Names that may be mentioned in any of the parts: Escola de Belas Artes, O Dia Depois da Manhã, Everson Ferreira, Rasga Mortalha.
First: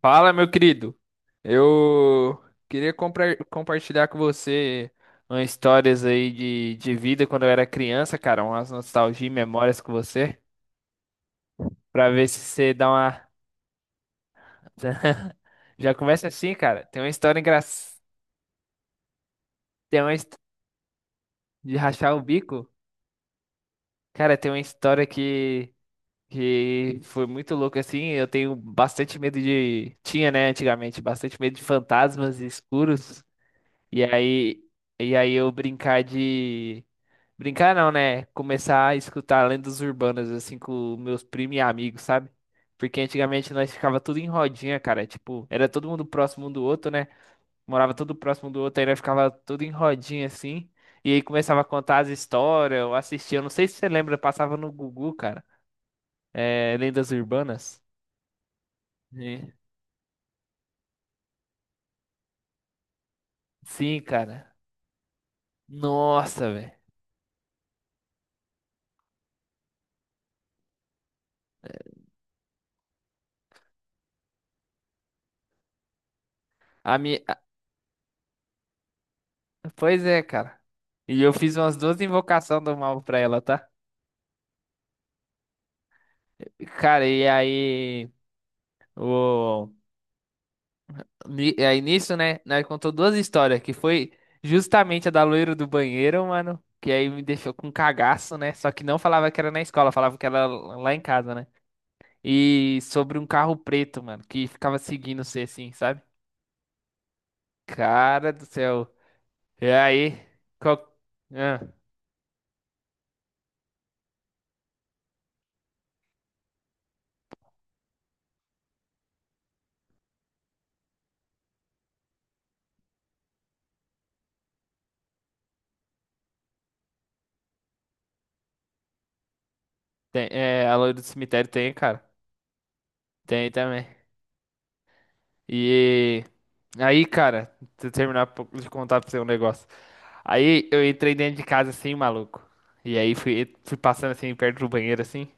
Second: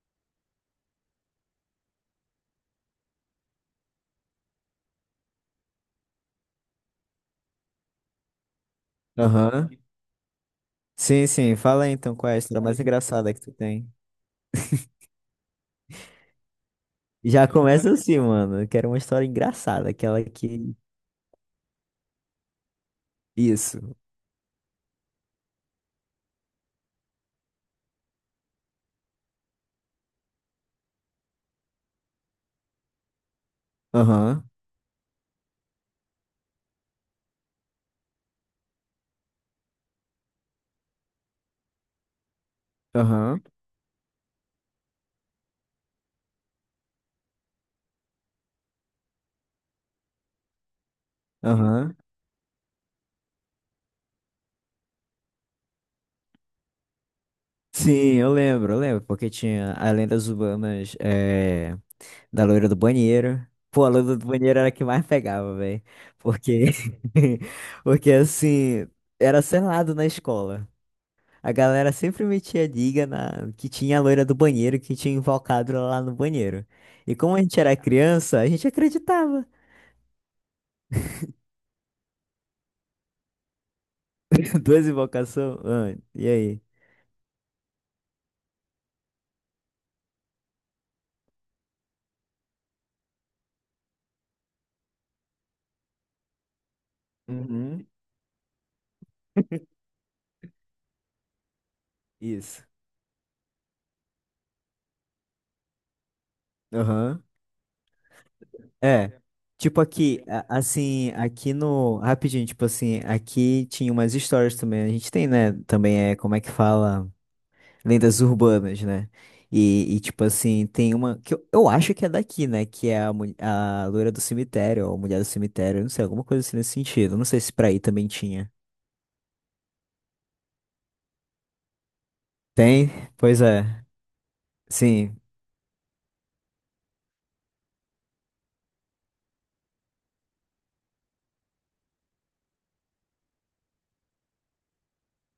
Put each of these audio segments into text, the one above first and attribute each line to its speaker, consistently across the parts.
Speaker 1: Fala, meu querido. Eu queria compartilhar com você umas histórias aí de vida quando eu era criança, cara, umas nostalgia e
Speaker 2: Aham.
Speaker 1: memórias com você,
Speaker 2: Sim, sim. Fala aí,
Speaker 1: pra
Speaker 2: então
Speaker 1: ver
Speaker 2: qual é
Speaker 1: se
Speaker 2: a história
Speaker 1: você
Speaker 2: mais
Speaker 1: dá uma.
Speaker 2: engraçada que tu tem.
Speaker 1: Já começa assim, cara. Tem uma história
Speaker 2: Já começa
Speaker 1: engraçada.
Speaker 2: assim, mano. Eu quero uma história engraçada,
Speaker 1: Tem uma
Speaker 2: aquela
Speaker 1: his-
Speaker 2: que.
Speaker 1: de rachar o bico.
Speaker 2: Isso.
Speaker 1: Cara, tem uma história que foi muito louca assim. Eu tenho bastante medo de. Tinha, né, antigamente, bastante medo de fantasmas escuros. E
Speaker 2: Aham.
Speaker 1: aí, e aí eu brincar de. Brincar não, né? Começar a escutar lendas urbanas, assim, com meus primos e amigos, sabe? Porque
Speaker 2: Aham.
Speaker 1: antigamente nós ficava tudo em rodinha, cara. Tipo, era todo mundo próximo um do outro, né? Morava todo próximo um do outro, aí nós ficava tudo em rodinha, assim. E aí começava a
Speaker 2: Aham.
Speaker 1: contar as histórias, ou assistia. Eu não sei se você lembra, passava no Gugu, cara. É, lendas urbanas.
Speaker 2: Sim, eu lembro, porque
Speaker 1: É.
Speaker 2: tinha as lendas urbanas da loira do banheiro. Pô, a
Speaker 1: Sim,
Speaker 2: loira do
Speaker 1: cara.
Speaker 2: banheiro era a que mais pegava, velho.
Speaker 1: Nossa,
Speaker 2: Porque.
Speaker 1: velho.
Speaker 2: Porque assim, era selado na escola. A galera sempre metia liga na que tinha a loira do banheiro que tinha invocado ela lá no banheiro.
Speaker 1: A
Speaker 2: E como
Speaker 1: minha...
Speaker 2: a gente era criança, a gente acreditava.
Speaker 1: Pois é, cara. E eu fiz umas duas invocações do mal pra ela, tá?
Speaker 2: Duas invocações. Ah, e aí?
Speaker 1: Cara, e aí. O... Aí nisso, né? Nós contou duas histórias, que foi justamente a da loira do banheiro, mano. Que aí me deixou com um
Speaker 2: Uhum.
Speaker 1: cagaço, né? Só que não falava que era na escola, falava que era lá em casa, né?
Speaker 2: Isso.
Speaker 1: E sobre um carro preto, mano, que ficava seguindo você assim, sabe?
Speaker 2: Aham.
Speaker 1: Cara do céu.
Speaker 2: É.
Speaker 1: E
Speaker 2: Tipo
Speaker 1: aí?
Speaker 2: aqui,
Speaker 1: Qual...
Speaker 2: assim, aqui
Speaker 1: Ah,
Speaker 2: no. Rapidinho, tipo assim, aqui tinha umas histórias também. A gente tem, né? Também é como é que fala, lendas urbanas, né? Tipo assim, tem uma que eu acho que é daqui, né? Que é a loira do cemitério, ou a mulher do cemitério, não sei, alguma coisa assim nesse sentido. Não sei se pra aí também tinha.
Speaker 1: é, a loira do cemitério tem, cara.
Speaker 2: Tem? Pois
Speaker 1: Tem
Speaker 2: é.
Speaker 1: também.
Speaker 2: Sim.
Speaker 1: E aí, cara, se eu terminar de contar pra você um negócio. Aí eu entrei dentro de casa assim, maluco. E aí fui passando assim, perto do banheiro, assim.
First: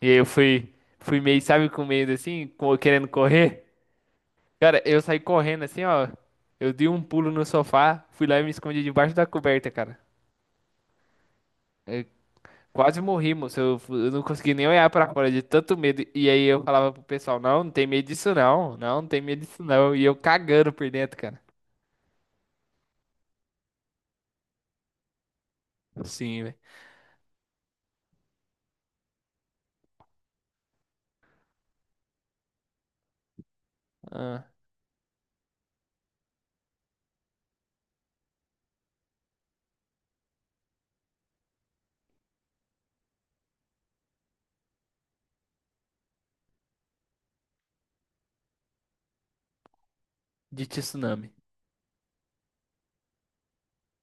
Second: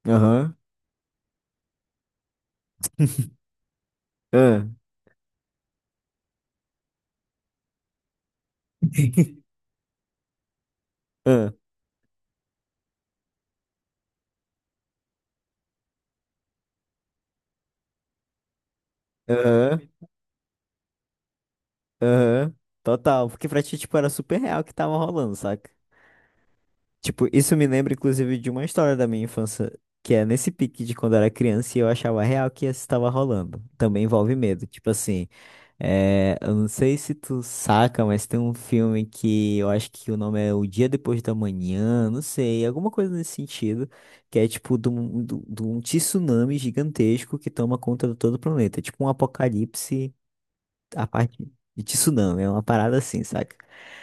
Speaker 1: E aí eu
Speaker 2: Aham.
Speaker 1: fui meio, sabe, com medo assim, querendo correr.
Speaker 2: Ah.
Speaker 1: Cara, eu saí correndo assim, ó. Eu dei um pulo no sofá, fui lá e me escondi debaixo da coberta, cara.
Speaker 2: Ah.
Speaker 1: Eu quase morri, moço. Eu não consegui nem olhar pra fora de tanto medo. E aí eu falava pro pessoal, não, não tem medo disso não. Não, não tem medo disso
Speaker 2: Aham.
Speaker 1: não. E eu cagando por dentro, cara.
Speaker 2: Aham. Total. Porque pra ti, tipo, era super real o que tava rolando, saca?
Speaker 1: Sim, velho.
Speaker 2: Tipo, isso me lembra, inclusive, de uma história da minha infância, que é nesse pique de quando eu era criança e eu achava real que isso estava rolando. Também envolve
Speaker 1: Ah,
Speaker 2: medo. Tipo assim, eu não sei se tu saca, mas tem um filme que eu acho que o nome é O Dia Depois da Manhã, não sei, alguma coisa nesse sentido, que é tipo de um tsunami gigantesco que toma conta de todo o planeta. É tipo um apocalipse
Speaker 1: de
Speaker 2: a
Speaker 1: tsunami.
Speaker 2: parte de tsunami, é uma parada assim, saca?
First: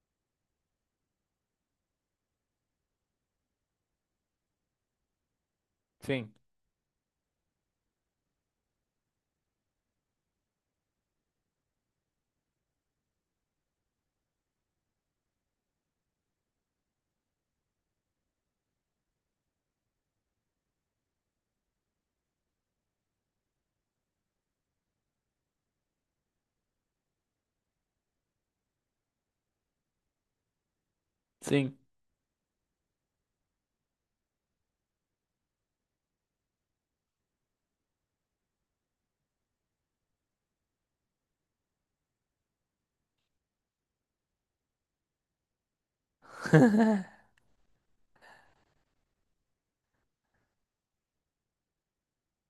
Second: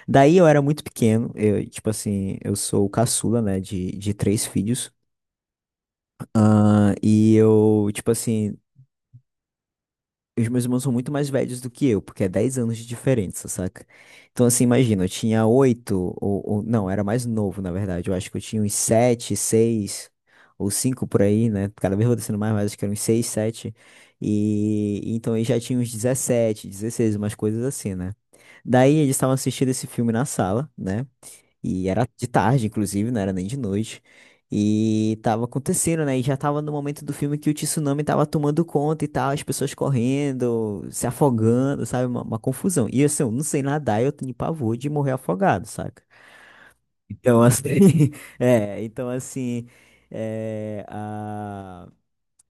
Speaker 2: Daí eu era muito pequeno, eu, tipo assim, eu sou o caçula, né, de três filhos,
Speaker 1: Sim.
Speaker 2: ah, e eu, tipo assim, os meus irmãos são muito mais velhos do que eu, porque é 10 anos de diferença, saca? Então, assim, imagina, eu tinha 8 não, era mais novo, na verdade. Eu acho que eu tinha uns 7, 6 ou 5 por aí, né? Cada vez vou descendo mais, mas acho que eram uns 6, 7. E então eu já tinha uns 17, 16, umas coisas assim, né? Daí eles estavam assistindo esse filme na sala, né?
Speaker 1: Sim.
Speaker 2: E era de tarde, inclusive, não era nem de noite. E tava acontecendo, né? E já tava no momento do filme que o tsunami tava tomando conta e tal, as pessoas correndo, se afogando, sabe? Uma confusão. E assim, eu não sei nadar, eu tenho pavor de morrer afogado, saca? Então, assim, então assim, é, a-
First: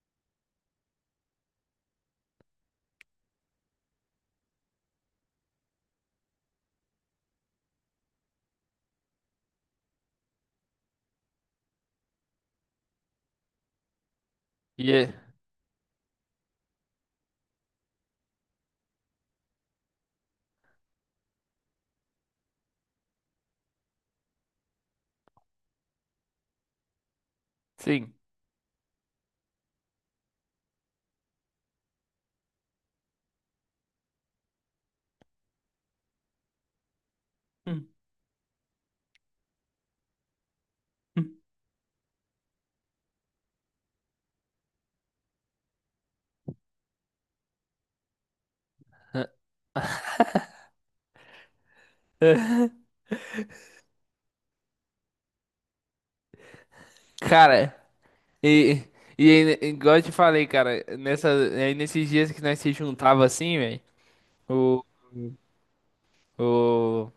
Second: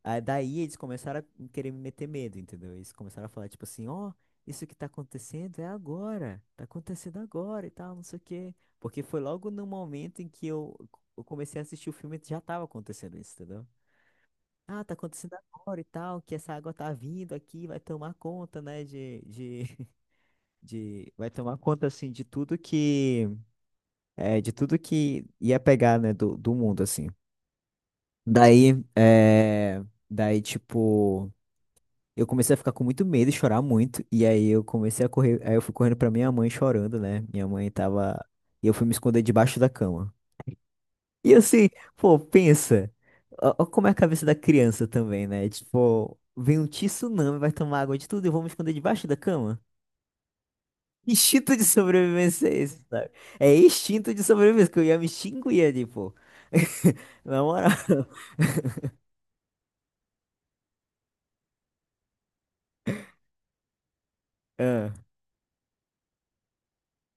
Speaker 2: aí daí eles começaram a querer me meter medo, entendeu? Eles começaram a falar, tipo assim, ó, isso que tá acontecendo é agora, tá acontecendo agora e tal, não sei o quê. Porque foi logo no momento em que eu comecei a assistir o filme, já tava acontecendo isso, entendeu?
Speaker 1: E
Speaker 2: Ah, tá
Speaker 1: é-
Speaker 2: acontecendo agora e tal, que essa água tá vindo aqui, vai tomar conta, né, vai tomar conta, assim, de tudo que, de tudo que ia pegar, né, do mundo, assim.
Speaker 1: Sim.
Speaker 2: Daí, é, daí, tipo... Eu comecei a ficar com muito medo e chorar muito. E aí eu comecei a correr. Aí eu fui correndo pra minha mãe chorando, né? Minha mãe
Speaker 1: Hum,
Speaker 2: tava. E eu fui me esconder debaixo da cama.
Speaker 1: hum.
Speaker 2: E assim, pô, pensa. Ó, ó como é a cabeça da criança também, né? Tipo, vem um tsunami, vai tomar água de tudo e eu vou me esconder debaixo da cama? Instinto de sobrevivência é esse, sabe? É instinto de sobrevivência, que eu ia me extinguir ali, pô. Na moral.
Speaker 1: Cara, e, e aí, né, igual eu te falei, cara, aí nesses dias que nós se juntava assim, velho, o,
Speaker 2: Ah.
Speaker 1: o,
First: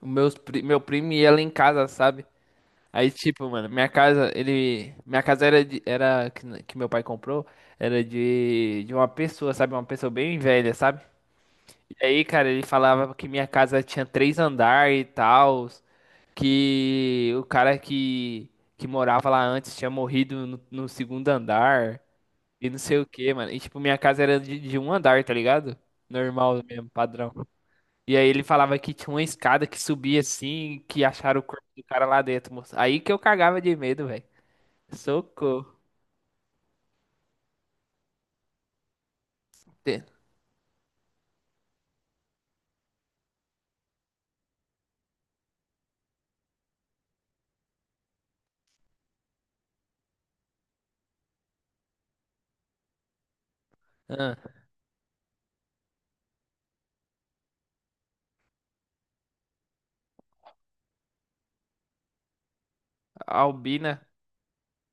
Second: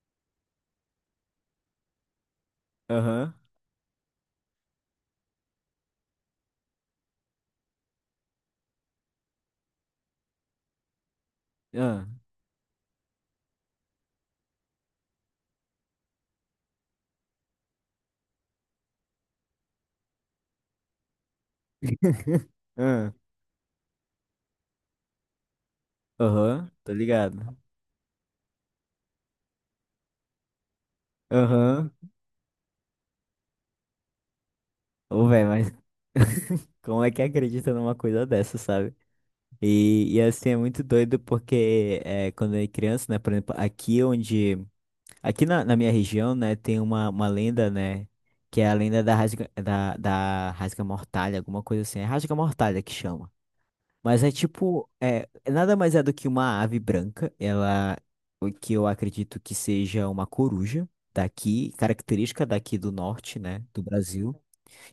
Speaker 1: meu primo ia lá em casa, sabe? Aí,
Speaker 2: Aham.
Speaker 1: tipo, mano, minha casa era, de, era que, n- que meu pai comprou, era de uma pessoa, sabe? Uma pessoa bem velha, sabe? E
Speaker 2: Ah.
Speaker 1: aí, cara, ele falava que minha casa tinha três andares e tal, que o cara que morava lá antes tinha morrido no segundo andar e não sei o
Speaker 2: Ah.
Speaker 1: que, mano. E tipo, minha casa era de um andar, tá ligado? Normal
Speaker 2: Aham,
Speaker 1: mesmo,
Speaker 2: tô
Speaker 1: padrão.
Speaker 2: ligado.
Speaker 1: E aí ele falava que tinha uma escada que subia assim, que acharam o corpo do
Speaker 2: Aham.
Speaker 1: cara lá dentro, moço. Aí que eu cagava de medo, velho.
Speaker 2: Ô, velho,
Speaker 1: Socorro.
Speaker 2: mas como é que acredita numa coisa dessa, sabe?
Speaker 1: Te-
Speaker 2: E assim, é muito doido porque quando eu era criança, né? Por exemplo, aqui onde. Aqui na minha região, né, tem uma lenda, né? Que é a lenda da Rasga Mortalha, alguma coisa assim. É Rasga Mortalha que chama. Mas é
Speaker 1: Ah,
Speaker 2: tipo. É, nada mais é do que uma ave branca. Ela. O que eu acredito que seja uma coruja daqui, característica daqui do norte, né? Do
Speaker 1: Albina,
Speaker 2: Brasil.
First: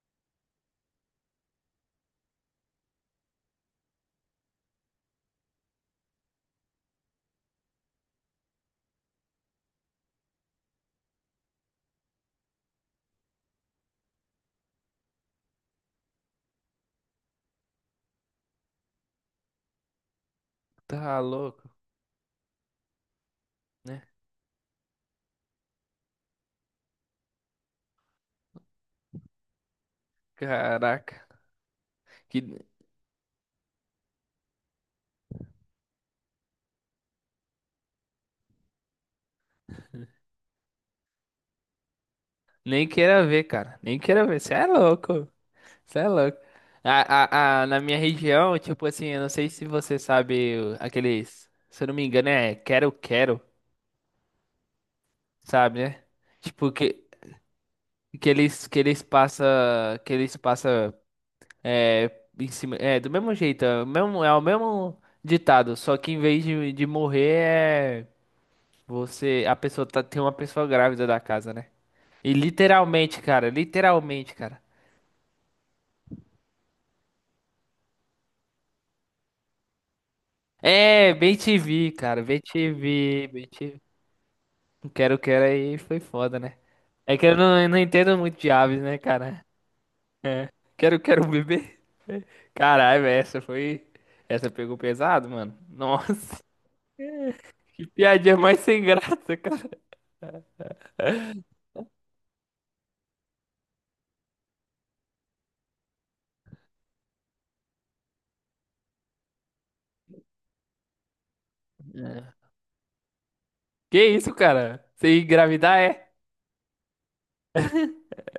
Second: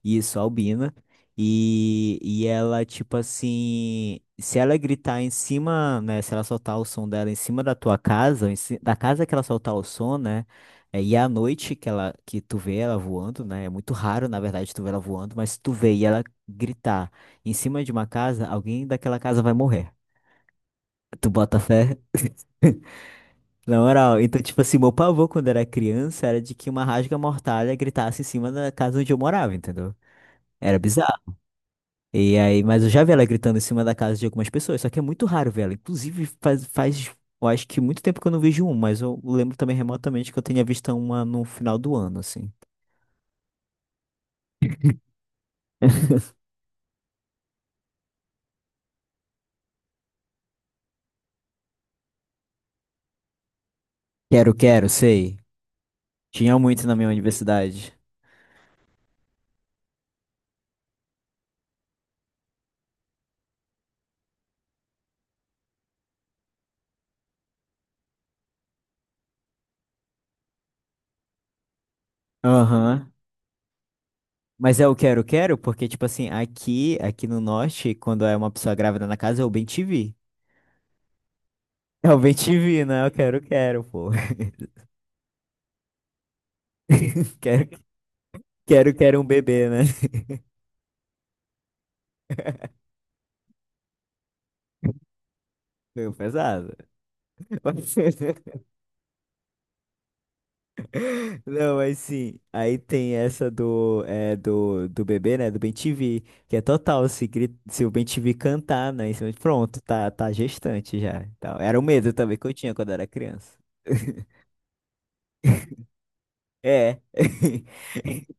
Speaker 2: Isso, albina. E ela, tipo assim, se ela gritar em cima, né? Se ela soltar o som dela em cima da tua casa, ou da casa que ela soltar o som, né? E à noite que que tu vê ela voando, né? É muito raro, na verdade, tu vê ela voando, mas se tu vê e ela gritar em cima de uma casa, alguém daquela casa vai morrer.
Speaker 1: tá
Speaker 2: Tu bota
Speaker 1: louco,
Speaker 2: fé? Na
Speaker 1: né?
Speaker 2: moral, então, tipo assim, meu pavor quando era criança era de que uma rasga-mortalha gritasse em cima da casa onde eu morava, entendeu? Era
Speaker 1: Caraca.
Speaker 2: bizarro. E
Speaker 1: Que...
Speaker 2: aí, mas eu já vi ela gritando em cima da casa de algumas pessoas, só que é muito raro ver ela. Inclusive, eu acho que muito tempo que eu não vejo um, mas eu lembro também remotamente que eu tinha visto uma no final do ano, assim.
Speaker 1: Nem queira ver, cara. Nem queira ver. Você é louco. Você é louco. Na minha região, tipo assim, eu não sei se você sabe aqueles. Se eu não me engano, é quero, quero,
Speaker 2: Quero, quero, sei.
Speaker 1: sabe, né?
Speaker 2: Tinha
Speaker 1: Tipo,
Speaker 2: muito na
Speaker 1: que,
Speaker 2: minha universidade.
Speaker 1: que eles, que eles passam. Que eles passam. É, em cima. É, do mesmo jeito. É o mesmo ditado. Só que em vez de morrer, é. Você. Tem uma pessoa grávida da casa, né? E
Speaker 2: Aham.
Speaker 1: literalmente, cara. Literalmente, cara.
Speaker 2: Mas é o quero, quero, porque, tipo assim, aqui no norte, quando é uma pessoa grávida na casa, é o bem te vi.
Speaker 1: É, bem te vi,
Speaker 2: É o
Speaker 1: cara.
Speaker 2: bem
Speaker 1: Bem
Speaker 2: te
Speaker 1: te
Speaker 2: vi, né? Eu
Speaker 1: vi,
Speaker 2: quero,
Speaker 1: bem
Speaker 2: quero, pô.
Speaker 1: O Quero Quero aí foi foda, né? É que eu não, eu
Speaker 2: Quero,
Speaker 1: não entendo muito de aves,
Speaker 2: quero,
Speaker 1: né,
Speaker 2: quero um
Speaker 1: cara?
Speaker 2: bebê, né?
Speaker 1: É. Quero Quero bebê. Caralho, velho, essa foi. Essa pegou pesado, mano.
Speaker 2: Foi
Speaker 1: Nossa,
Speaker 2: pesado.
Speaker 1: que piadinha mais sem graça, cara.
Speaker 2: Não, mas sim, aí tem essa do bebê, né, do Ben-TV, que é total, se o Ben-TV cantar, né, em cima pronto, tá gestante já, então, era o medo
Speaker 1: É.
Speaker 2: também que eu tinha quando era criança.
Speaker 1: Que isso, cara? Você engravidar é?
Speaker 2: É,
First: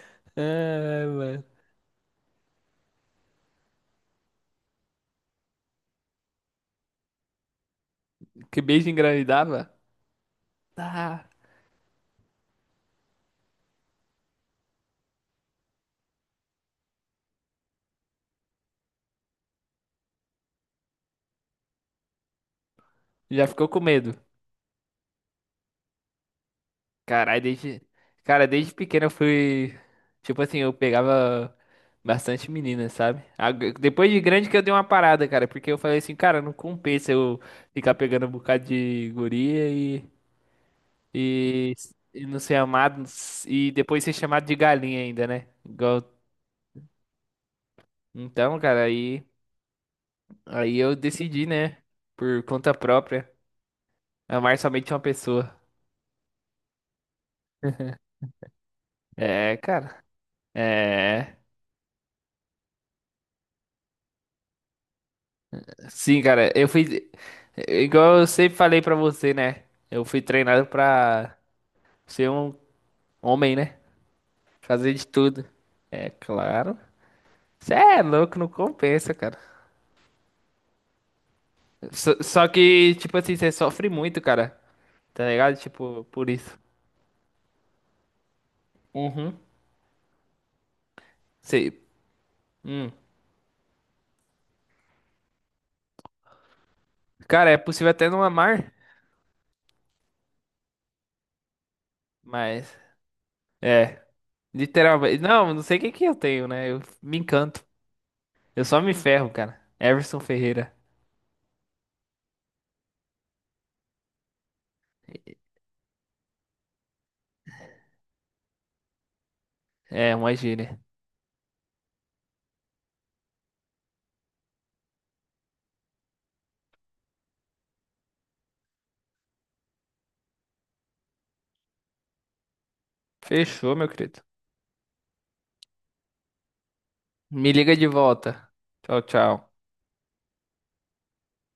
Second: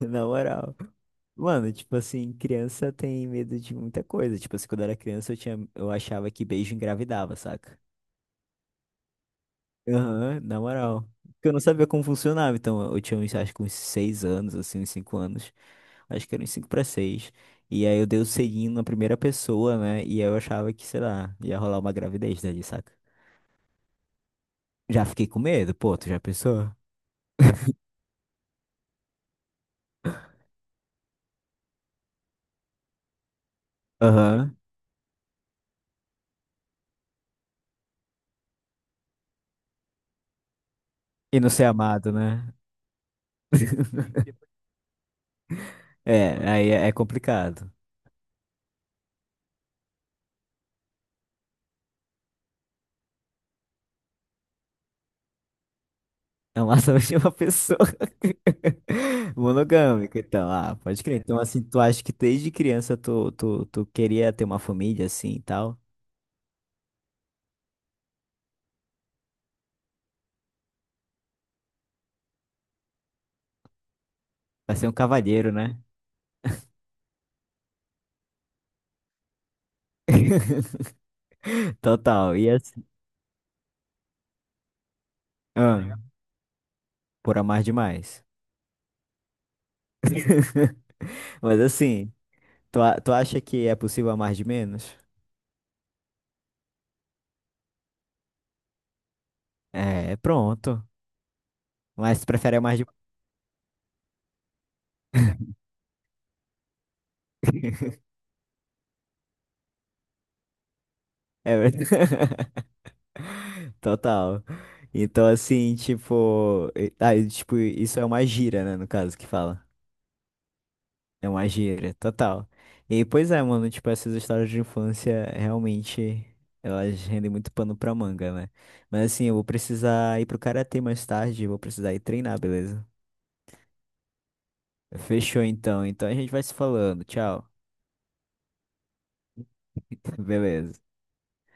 Speaker 2: na moral.
Speaker 1: É, mano.
Speaker 2: Mano, tipo assim, criança tem medo de muita coisa, tipo assim, quando eu era criança eu achava que beijo engravidava, saca?
Speaker 1: Que beijo engravidava?
Speaker 2: Aham, na moral.
Speaker 1: Tá.
Speaker 2: Porque eu não sabia como funcionava, então eu tinha uns, acho que uns 6 anos, assim, uns 5 anos. Acho que era uns cinco para seis. E aí eu dei o selinho na primeira pessoa, né? E aí eu achava que, sei lá, ia rolar uma gravidez dali, saca?
Speaker 1: Já ficou com medo.
Speaker 2: Já fiquei com medo, pô, tu já pensou?
Speaker 1: Caralho, desde. Cara, desde pequeno eu fui. Tipo assim, eu pegava bastante meninas, sabe? Depois de grande que
Speaker 2: Aham.
Speaker 1: eu dei uma parada, cara, porque eu falei assim, cara, não compensa eu ficar pegando um bocado de guria e.
Speaker 2: E não ser
Speaker 1: E,
Speaker 2: amado,
Speaker 1: e não
Speaker 2: né?
Speaker 1: ser amado e depois ser chamado de galinha ainda, né?
Speaker 2: É, aí é complicado.
Speaker 1: Então, cara, aí. Aí eu decidi, né? Por conta própria, amar somente uma pessoa.
Speaker 2: Amar somente uma pessoa
Speaker 1: É, cara.
Speaker 2: monogâmica, então, ah, pode crer.
Speaker 1: É.
Speaker 2: Então, assim, tu acha que desde criança tu queria ter uma família assim e tal?
Speaker 1: Sim, cara, eu fui. Igual eu sempre falei pra você, né? Eu fui treinado pra ser um homem, né?
Speaker 2: Vai ser um
Speaker 1: Fazer de tudo.
Speaker 2: cavalheiro, né?
Speaker 1: É claro. Você é louco, não compensa, cara. Só,
Speaker 2: Total.
Speaker 1: só
Speaker 2: E assim.
Speaker 1: que, tipo assim, você sofre muito, cara. Tá ligado?
Speaker 2: Ah,
Speaker 1: Tipo, por isso.
Speaker 2: por amar demais.
Speaker 1: Uhum.
Speaker 2: Mas
Speaker 1: Sei.
Speaker 2: assim, tu,
Speaker 1: Hum.
Speaker 2: a- tu acha que é possível amar de menos?
Speaker 1: Cara, é possível até não amar,
Speaker 2: É, pronto. Mas tu prefere
Speaker 1: mas.
Speaker 2: amar de.
Speaker 1: É. Literalmente. Não, não sei o que que eu tenho, né? Eu me encanto. Eu só me ferro, cara. Everson Ferreira.
Speaker 2: É verdade. Total. Então, assim, tipo. Ah, e, tipo, isso é uma gíria, né? No caso, que fala.
Speaker 1: É, uma gíria.
Speaker 2: É uma gíria, total. E pois é, mano, tipo, essas histórias de infância realmente elas rendem muito pano pra manga, né? Mas assim, eu vou precisar ir pro karatê mais tarde, vou precisar ir treinar, beleza?
Speaker 1: Fechou, meu querido.
Speaker 2: Fechou então. Então a gente vai se falando. Tchau.
Speaker 1: Me liga de volta. Tchau, tchau.
Speaker 2: Beleza.